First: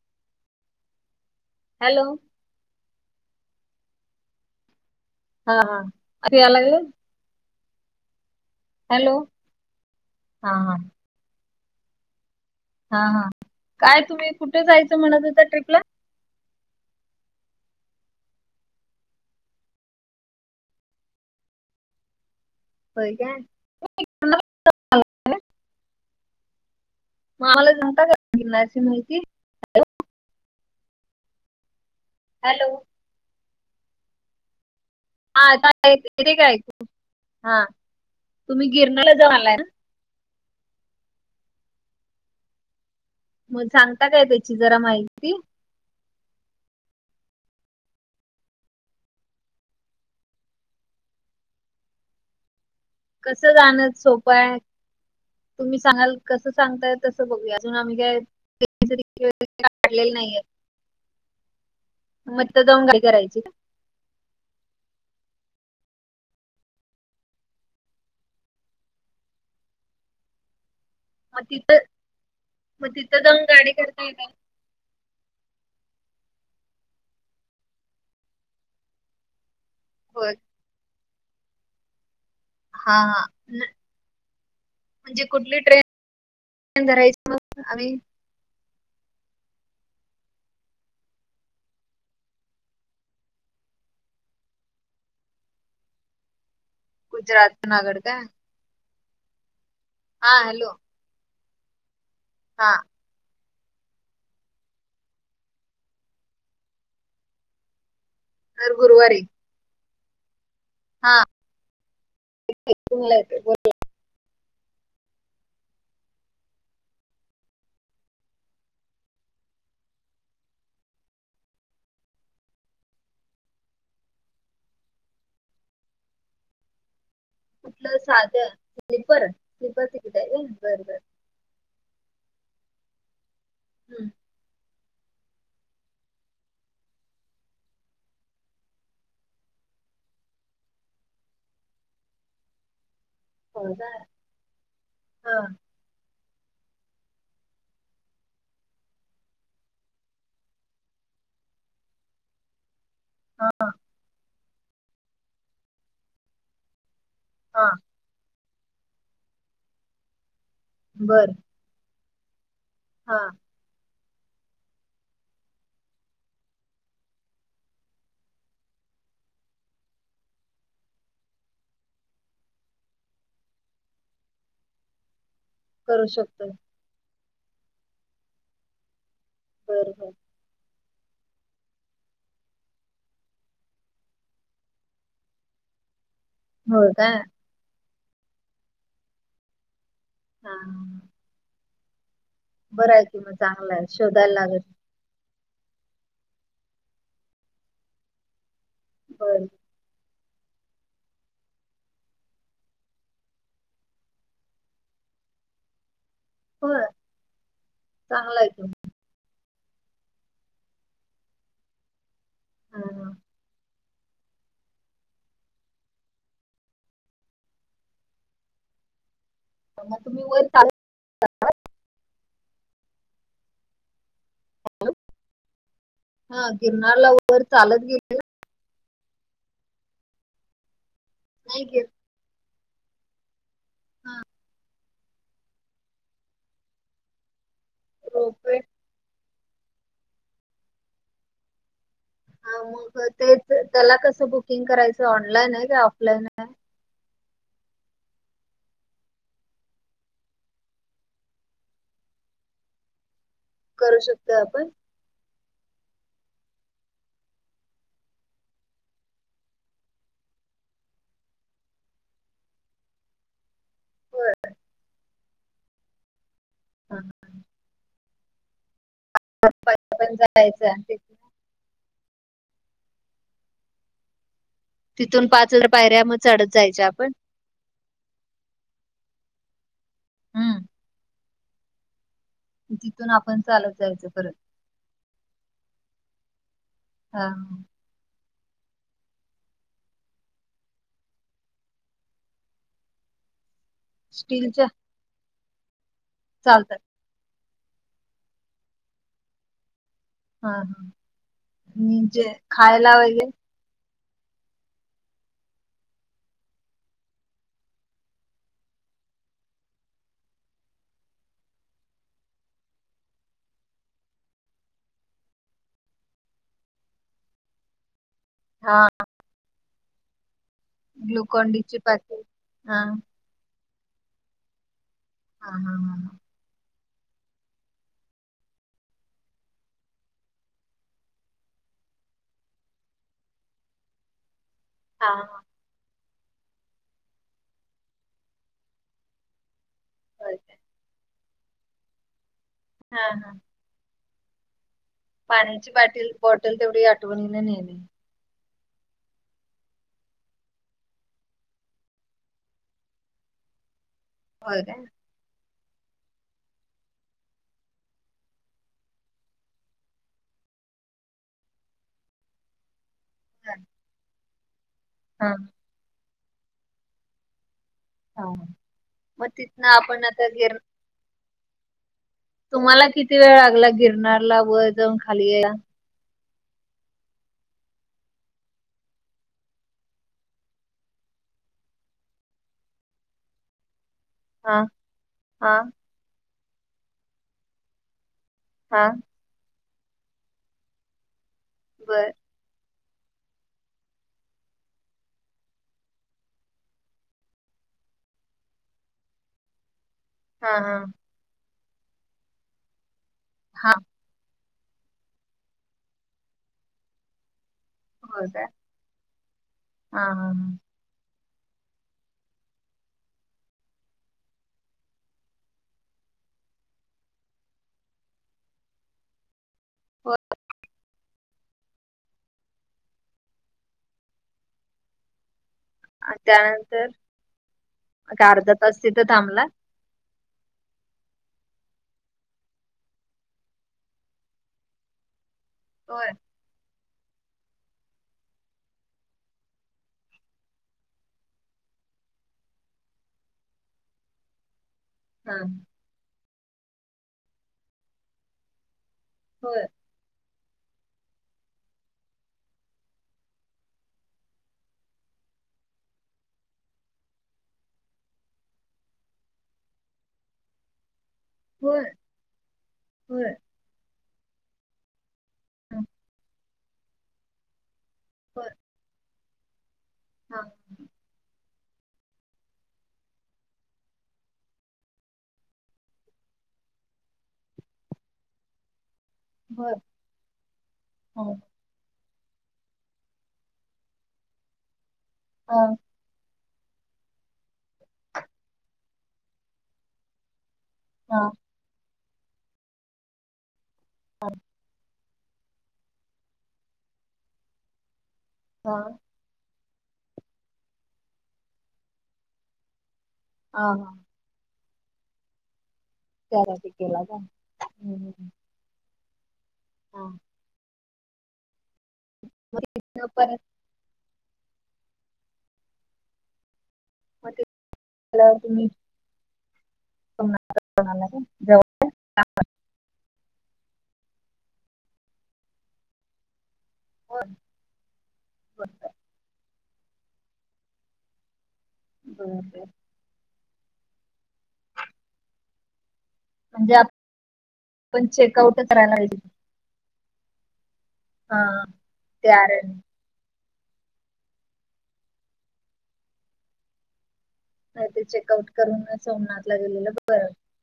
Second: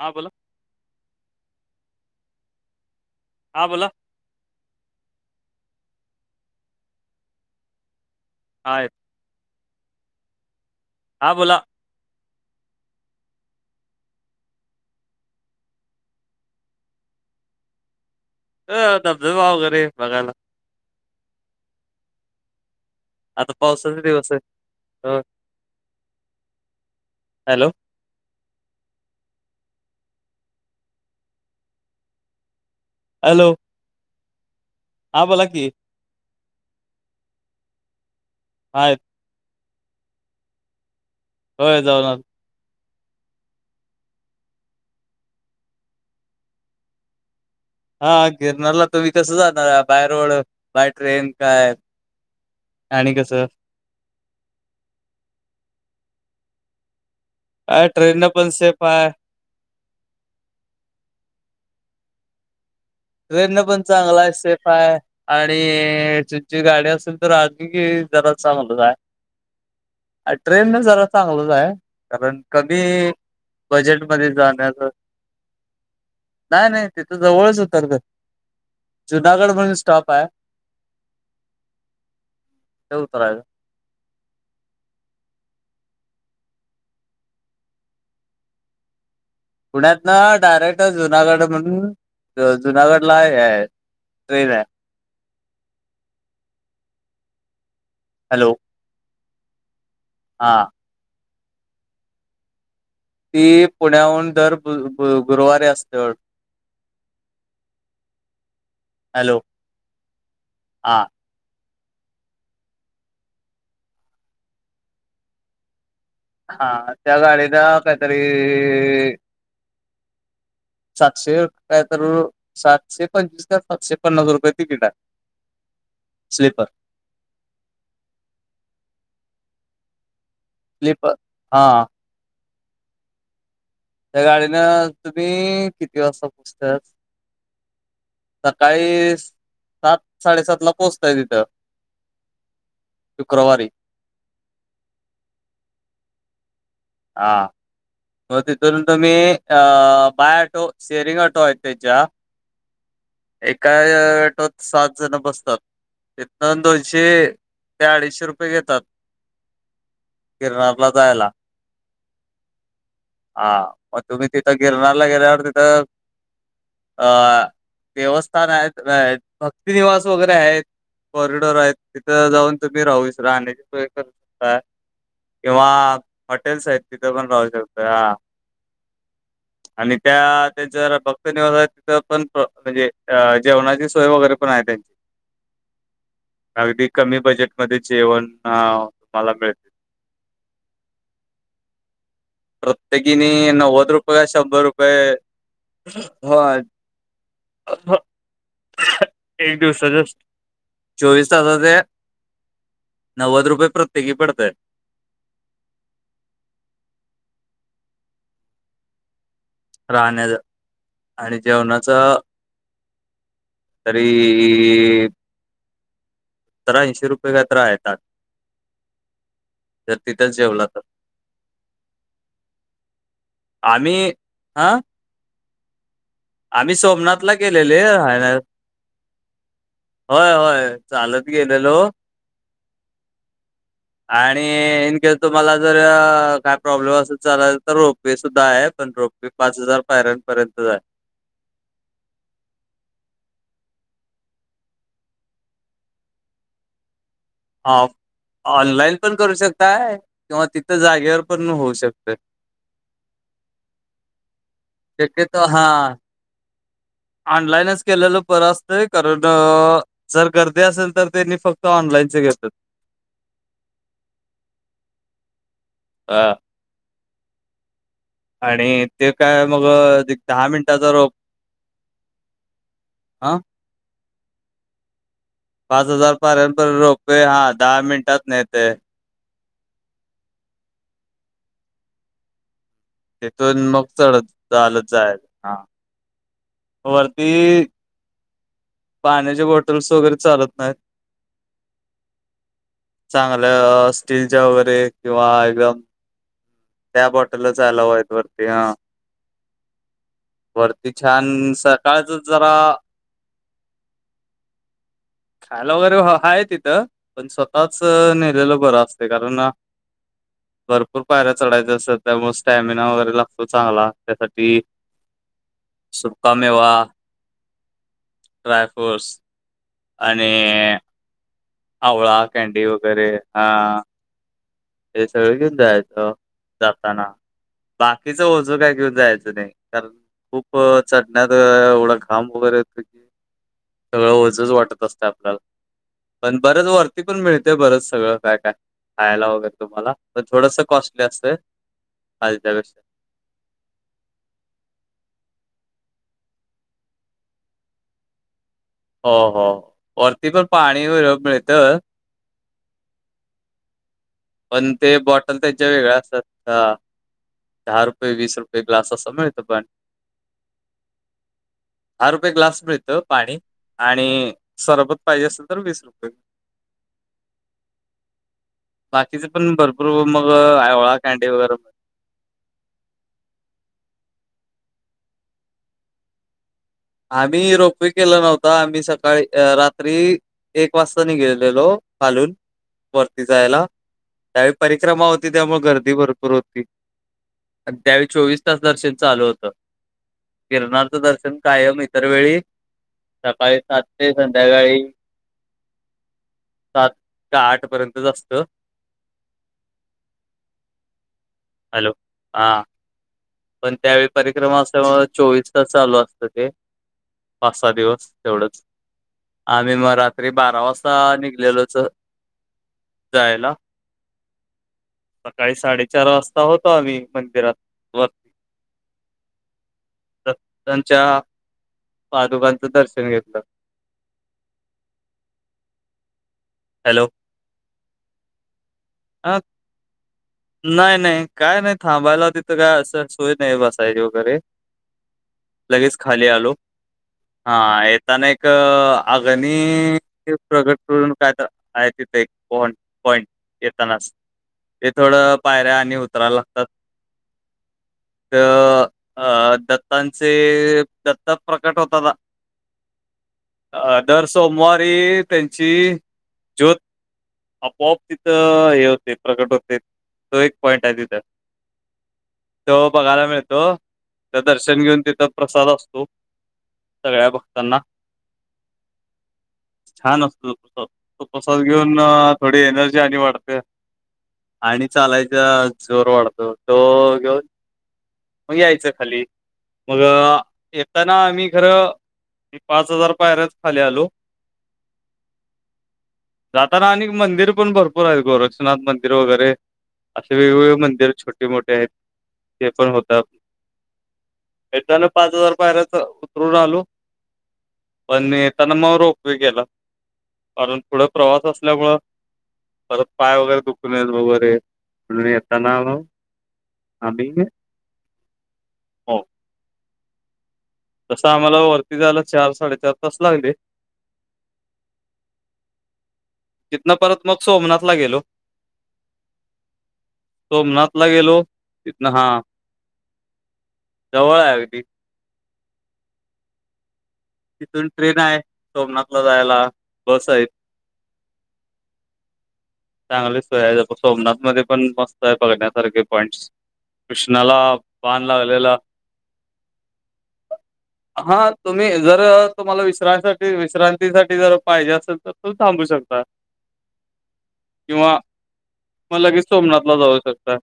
हां बोला हॅलो हां बोला हा हा आता या लागले? हा येत हॅलो हा हा हा बोला हा हा काय तुम्ही कुठे जायचं म्हणत त्या ट्रीपला अ धबधबावगरे बघायला हो का. आता पावसाचे दिवस आहे हो हॅलो मामाला [unintelligible] काय कुणाची मुलगी हॅलो. हॅलो हा बोला की आता येते काय ऐकू हा तुम्ही हा येत गिरणाला जाऊ आलाय ना? होय जाऊ न आलो. मग सांगता काय त्याची जरा माहिती. हा गिरणारला तुम्ही कस जाणार बाय रोड बाय ट्रेन काय, कसं जाण सोपं आहे, तुम्ही सांगाल कसं सांगताय तस बघूया अजून अ आम्ही काय ट्रेननं पण सेफ आहे काढलेलं नाहीय. म दोंगा [unintelligible] वेरणं पण चांगला आहे सेफ आहे. आणि तुची गाडी असेल तर आली की जरा चांगल हाय. ट्रेन न जरा मग चांगलंच आहे, तिथं कारण मग कमी तिथं जाऊन गाडी करता येते बजेटमध्ये जाण्याचं, नाही नाही तिथ जवळच उतरतो, जुनागड म्हणून स्टॉप आहे. होय. हा हा. उतराय म्हणजे कुठली ट्रेनन धरायचं मग आम्ही. पुण्यात ना डायरेक्ट जुनागड म्हणून जुनागडला हे आहे. टेरन आहे. गुजरात नागड काय? हॅलो! हा हॅलो! हां. ती पुण्याहून दर गु -गु -गुरुवारी असते वाटतं. जर गुरुवारी. हॅलो हा [unintelligible] हा. हा त्या गाडीला काहीतरी सातशे काय तर सातशे पंचवीस तर सातशे पन्नास रुपये तिकीट आहे. स्लीपर. कुठलं साध स्लीपर स्लीपर तिकीट आहे होय. स्लीपर हा. हम्म! त्या गाडीनं तुम्ही किती वाजता पोचताात? सकाळी सात साडेसात ला पोहोचताय तिथं. ‌ होम काय हं. हां. हो तिथून तुम्ही अ बायटो शेरिंगटो आहेत त्यांच्या. हा एकाय ऑटोत. सात जण बसतात तिथं दोनशे हां. ते अडीचशे रुपये घेतात किरनारला जायला. बर हा. हा मग तुम्ही तिथं गिरणारारला गेल्यावर तिथं अ देवस्थान आहेत. भक्तिनवास वगैरे आहेत. कॉरिडोर आहेत. तिथं जाऊन तुम्ही राहूस राहण्याची सोय करू शकता. किंवा करू शकतो हॉटेल्स आहेत तिथ पण राहू शकतोया. बर आणि बर त्यात जरा भक्त निवास आहे तिथं पण म्हणजे अ जेवणाची सोय वगैरे पण आहे त्यांची. हो अगदी का कमी बजेटमध्ये जेवण आ तुम्हाला भेटते. हा. बरं आहे की प्रत्येकीने मग चांगला आहे नवद रुपय का शोधायला लागत शंभर रुपय ह [unintelligible] बर दिवसाच्या चोवीस तासाचे नव्वद रुपये प्रत्यकी पडतय. हो चांगल आहे ते राहण्याचा आणि जेवणाचअ. हा हा तरी तर ऐंशी रुपये का तर आहे ताट जर मग तुम्ही तिथच वर जेवला चालत तर. आम्ही हा. हा आम्ही गिरनारला सोमनाथला वर गेलेले चालत गेले राह. होय होय चालत नाही गेलेलो. गिर आणि इनकेस तुम्हाला जर काय प्रॉब्लेम असेल चलल. तर रोपे सुद्धा रोपवे आहे पण रोपे पाच हजार पायऱ्यांपर्यंतच हाय. हा मग तेच त्याला कसं बुकिंग करायचं ऑनलाईन आहे का ऑफलाईन आहे. हा ऑनलाईन पण करू शकताय किंवा तिथं जागेवर पण होऊ शकतय. करू शकतोय आपण? शक्य तो हा. ऑनलाईनच केलेलं बरं असतंय कारण. जर गर्दी असेल तर ते नी फक्त ऑनलाईनच घेतात. बर हा हां हां आणि ते काय मग पण दहा जायचं मिनटाचा रोप. तिथून आं तिथून पाच हजार मग पायऱ्या चढत पर्यंत जायच्या आपण रोपे हा दहा मिनिटात नेते. हम् तिथून आपण चालत मग जायचं चढत परत. चालत जायचं. हा वर्ती पाण्याच्या बॉटल्स वगैरे चालत नायत. चांगलं स्टीलच्या वगैरे किंवा एकदम. चालतय. त्या बॉटलच अलाऊ आहेत वरती अ. हा हा वरती छान आणि सकाळच जे जरा. [unintelligible] खायला वगैरे हाय तिथं पण स्वतःच नेलेलं बरं असते कारण. भरपूर पायऱ्या चढायच्या असतात त्यामुळे स्टॅमिना वगैरे लागतो चांगला त्यासाठी. सुका मेवा ड्रय हा फ्रूट्स. आणि ग्लूकॉनडी आवळा कँडी वगैरे अ. हे सगळं हा घेऊन हा जायचं जाताना. बाकीच ओझ काय घेऊन जायचं नाही कारण. खूप चढण्यात एवढा खांब वगैरे येत की सगळं वजच वाटत हा हा हा आपल्याला हा. पण बरेच वरती पण मिळते बरंच सगळं काय काय खायला वगैरे तुम्हाला तर होय काय थोडस कॉस्टली असतंय कालच्यापेक्षा हा हा पाण्याची बाटली बॉटल तेवढी आठवणीने नेणे. हो हो वरती पण पाणी वगर मिळतं. होय पण काय ते बॉटल त्याच्या वेगळ्या असतात ह. दहा रुपये वीस रुपये ग्लास असं मिळतं पाणी. दहा रुपये ग्लास मिळत पाणी आणि सरबत पाहिजे हा असेल तर वीस रुपये. हा. बाकीचे मग पण तिथनं भरपूर आपण आता मग गिर [unintelligible] कांडी वगैरे तुम्हाला किती वेळ लागला? गिरनला वर जाऊन खाली यायला? आम्ही रोपवे केला नव्हता, आम्ही सकाळी रात्री एक वाजता [unintelligible] गेलेलो, खालून वरती जायला. त्यावेळी हा परिक्रमा होती, हा त्यामुळे गर्दी भरपूर होती, आणि त्यावेळी चोवीस हा दर्शन चालू होतं, गिरनारचं दर्शन कायम इतर बर वेळी सकाळी सात ते संध्याकाळी सात का आठ पर्यंतच असतं. हा हा. हॅलो? हा हा पण त्यावेळी परिक्रमा असल्यामुळ, चोवीस तास चालू असत ते. पाच सहा दिवस होय काय एवढच, आम्ही म हा हा रात्री हा बारा वाजता ता, निघालेलोच जायला. सकाळी साडेचार वाजता होतो आम्ही, मंदिरात. व [unintelligible] होय त त्यांच्या पादुकांचं दर्शन घेतलं. अ त्यानंतर, हॅलो अर्धा तास तिथं हा थांबला? नाही नाही, काय नाही, थांबायला तिथं काय असं सोय नाही बसायची वगैरे. लगेच होय खाली आलो. हा, येताना एक अगणी प्रगट करून काय तर आहे तिथे एक, स्पॉट पॉईंट येतानाच. ते थोडं हा पायऱ्या आणि उतरायला लागतात, तर अ होय द त्यांचे दत्त प्रकट होत ना अ दर सोमवारी त्यांची ज्योत आपोआप तिथं हे होते, प्रकट होते. तो एक पॉइंट आहे तिथं, होय तो बघायला होय मिळतो. दर्शन घेऊन तिथं प्रसाद हा असतो, सगळ्या भक्तांना. बर. छान असत तो प्रसाद, तो प्रसाद घेऊन थोडी एनर्जी आणि वाढते. आणि चालायचा जोर वाढतो, तो घेऊन मग यायचं खाली. मग येताना होय आम्ही खरं, पाच हजार पायरच खाली आलो. हा जाताना आणि मंदिर पण भरपूर आहेत, गोरक्षनाथ मंदिर वगैरे असे वेगवेगळे मंदिर हा छोटे मोठे आहेत, ते पण होतात. हां. एकना पाच हजार पायऱ्याच उतरून आलो, पण हा येताना मग रो केला, कारण पुढ प्रवास असल्यामुळे, परत पाय वगैरे हा दुखून हा वगैरे, म येताना [unintelligible] त्यारा टीकेला का? आम्ही हम. हो हां. तसं आम्हाला वरती जायला, मग चार-साडेचार तिथनं तास परत लागले. तिथन परत मग सोमनाथला गेलो. आल्यावर तुम्ही कोणाला सोमनाथला काय गेलो, जवळ [unintelligible] हा. जवळ आहे अगदी. होय तिथून ट्रेन आहे, होय सोमनाथला जायला, बस आहेत. [unintelligible] चांगली सोय आहे, जस सोमनाथ मध्ये पण मस्त आहे बघण्यासारख. पॉईंट, म्हणजे कृष्णाला आपण बान चेकआउट लागलेला करायला पाहिजे हा तुम्ही जर ते आरण्य तुम्हाला विस विसरासाठी विश्रांतीसाठी जर पाहिजे असेल तर तु थांबू शकता. नाय त किंवा चेकआउट करून मग लगेच सोमनाथला गेलेलंचं जाऊ बर शकता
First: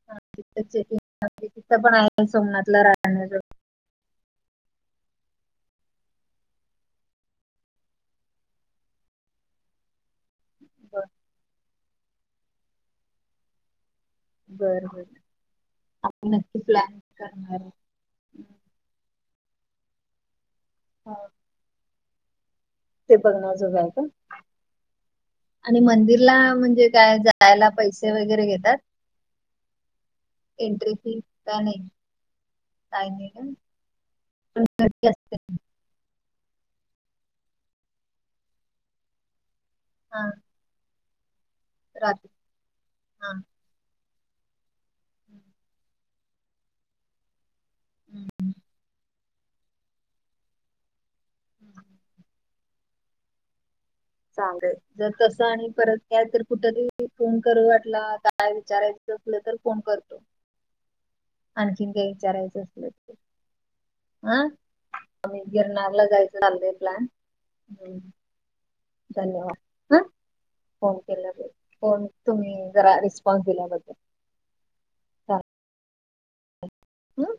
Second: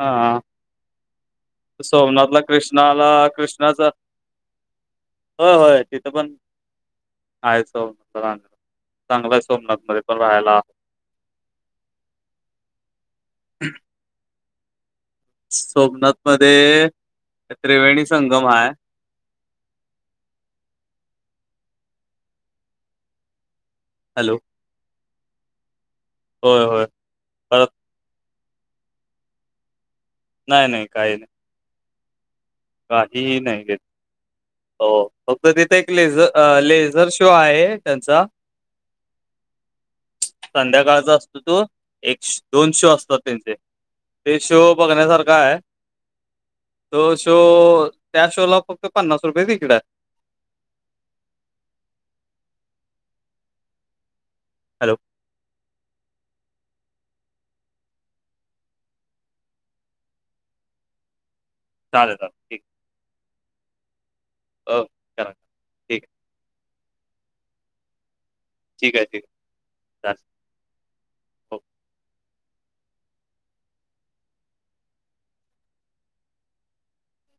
हा चेकिंग तिथं पण आहे सोमनाथला कृष्णाला राहण्याचं कृष् णाचा होय होय तिथं पण आहे चं [unintelligible] सोमनाथ चांगलाय सोमनाथ मध्ये पण राहायला. बरं [unintelligible] बर बर सोमनाथ आपण नक्की मध्ये प्लॅन ते करणार त्रिवेणी संगम हाय. हां ते बघण्या जोग हाय का? हॅलो आणि मंदिरला होय होय म्हणजे काय? जा जायला परत पैसे वगैरे घेतात नाही नाही एंट्री काही फी नाही का नाही. काय नाही काहीही का नाय हो ती असते फक्त तिथे एक लेझर अ लेझर शो आहे त्यांचा हा संध्याकाळचा असतो तो एक रात्री दोन शो असतात हा त्यांचे ते शो बघण्यासारखा हाय तो शो त्या शोला फक्त पन्नास रुपये तिकिट हाय. [unintelligible] चांगल. हॅलो त तसं आणि परत कायतर कुठ तरी फोन करू वाटला काय विचारायच असलं तर फोन करतो. आणखीन काय चालेल चालेल विचारायचं ठीक असल तर. हा अ करा आम्ही ठीक गिरनारला आहे जायचं चाल्लंय प्लॅन हम्म ठीक आहे ठीक आहे धन्यवाद हा चालेल फोन केल्याल फोन तुम्ही जरा रिस्पॉन्स दिल्याबद्दल चालेल. हं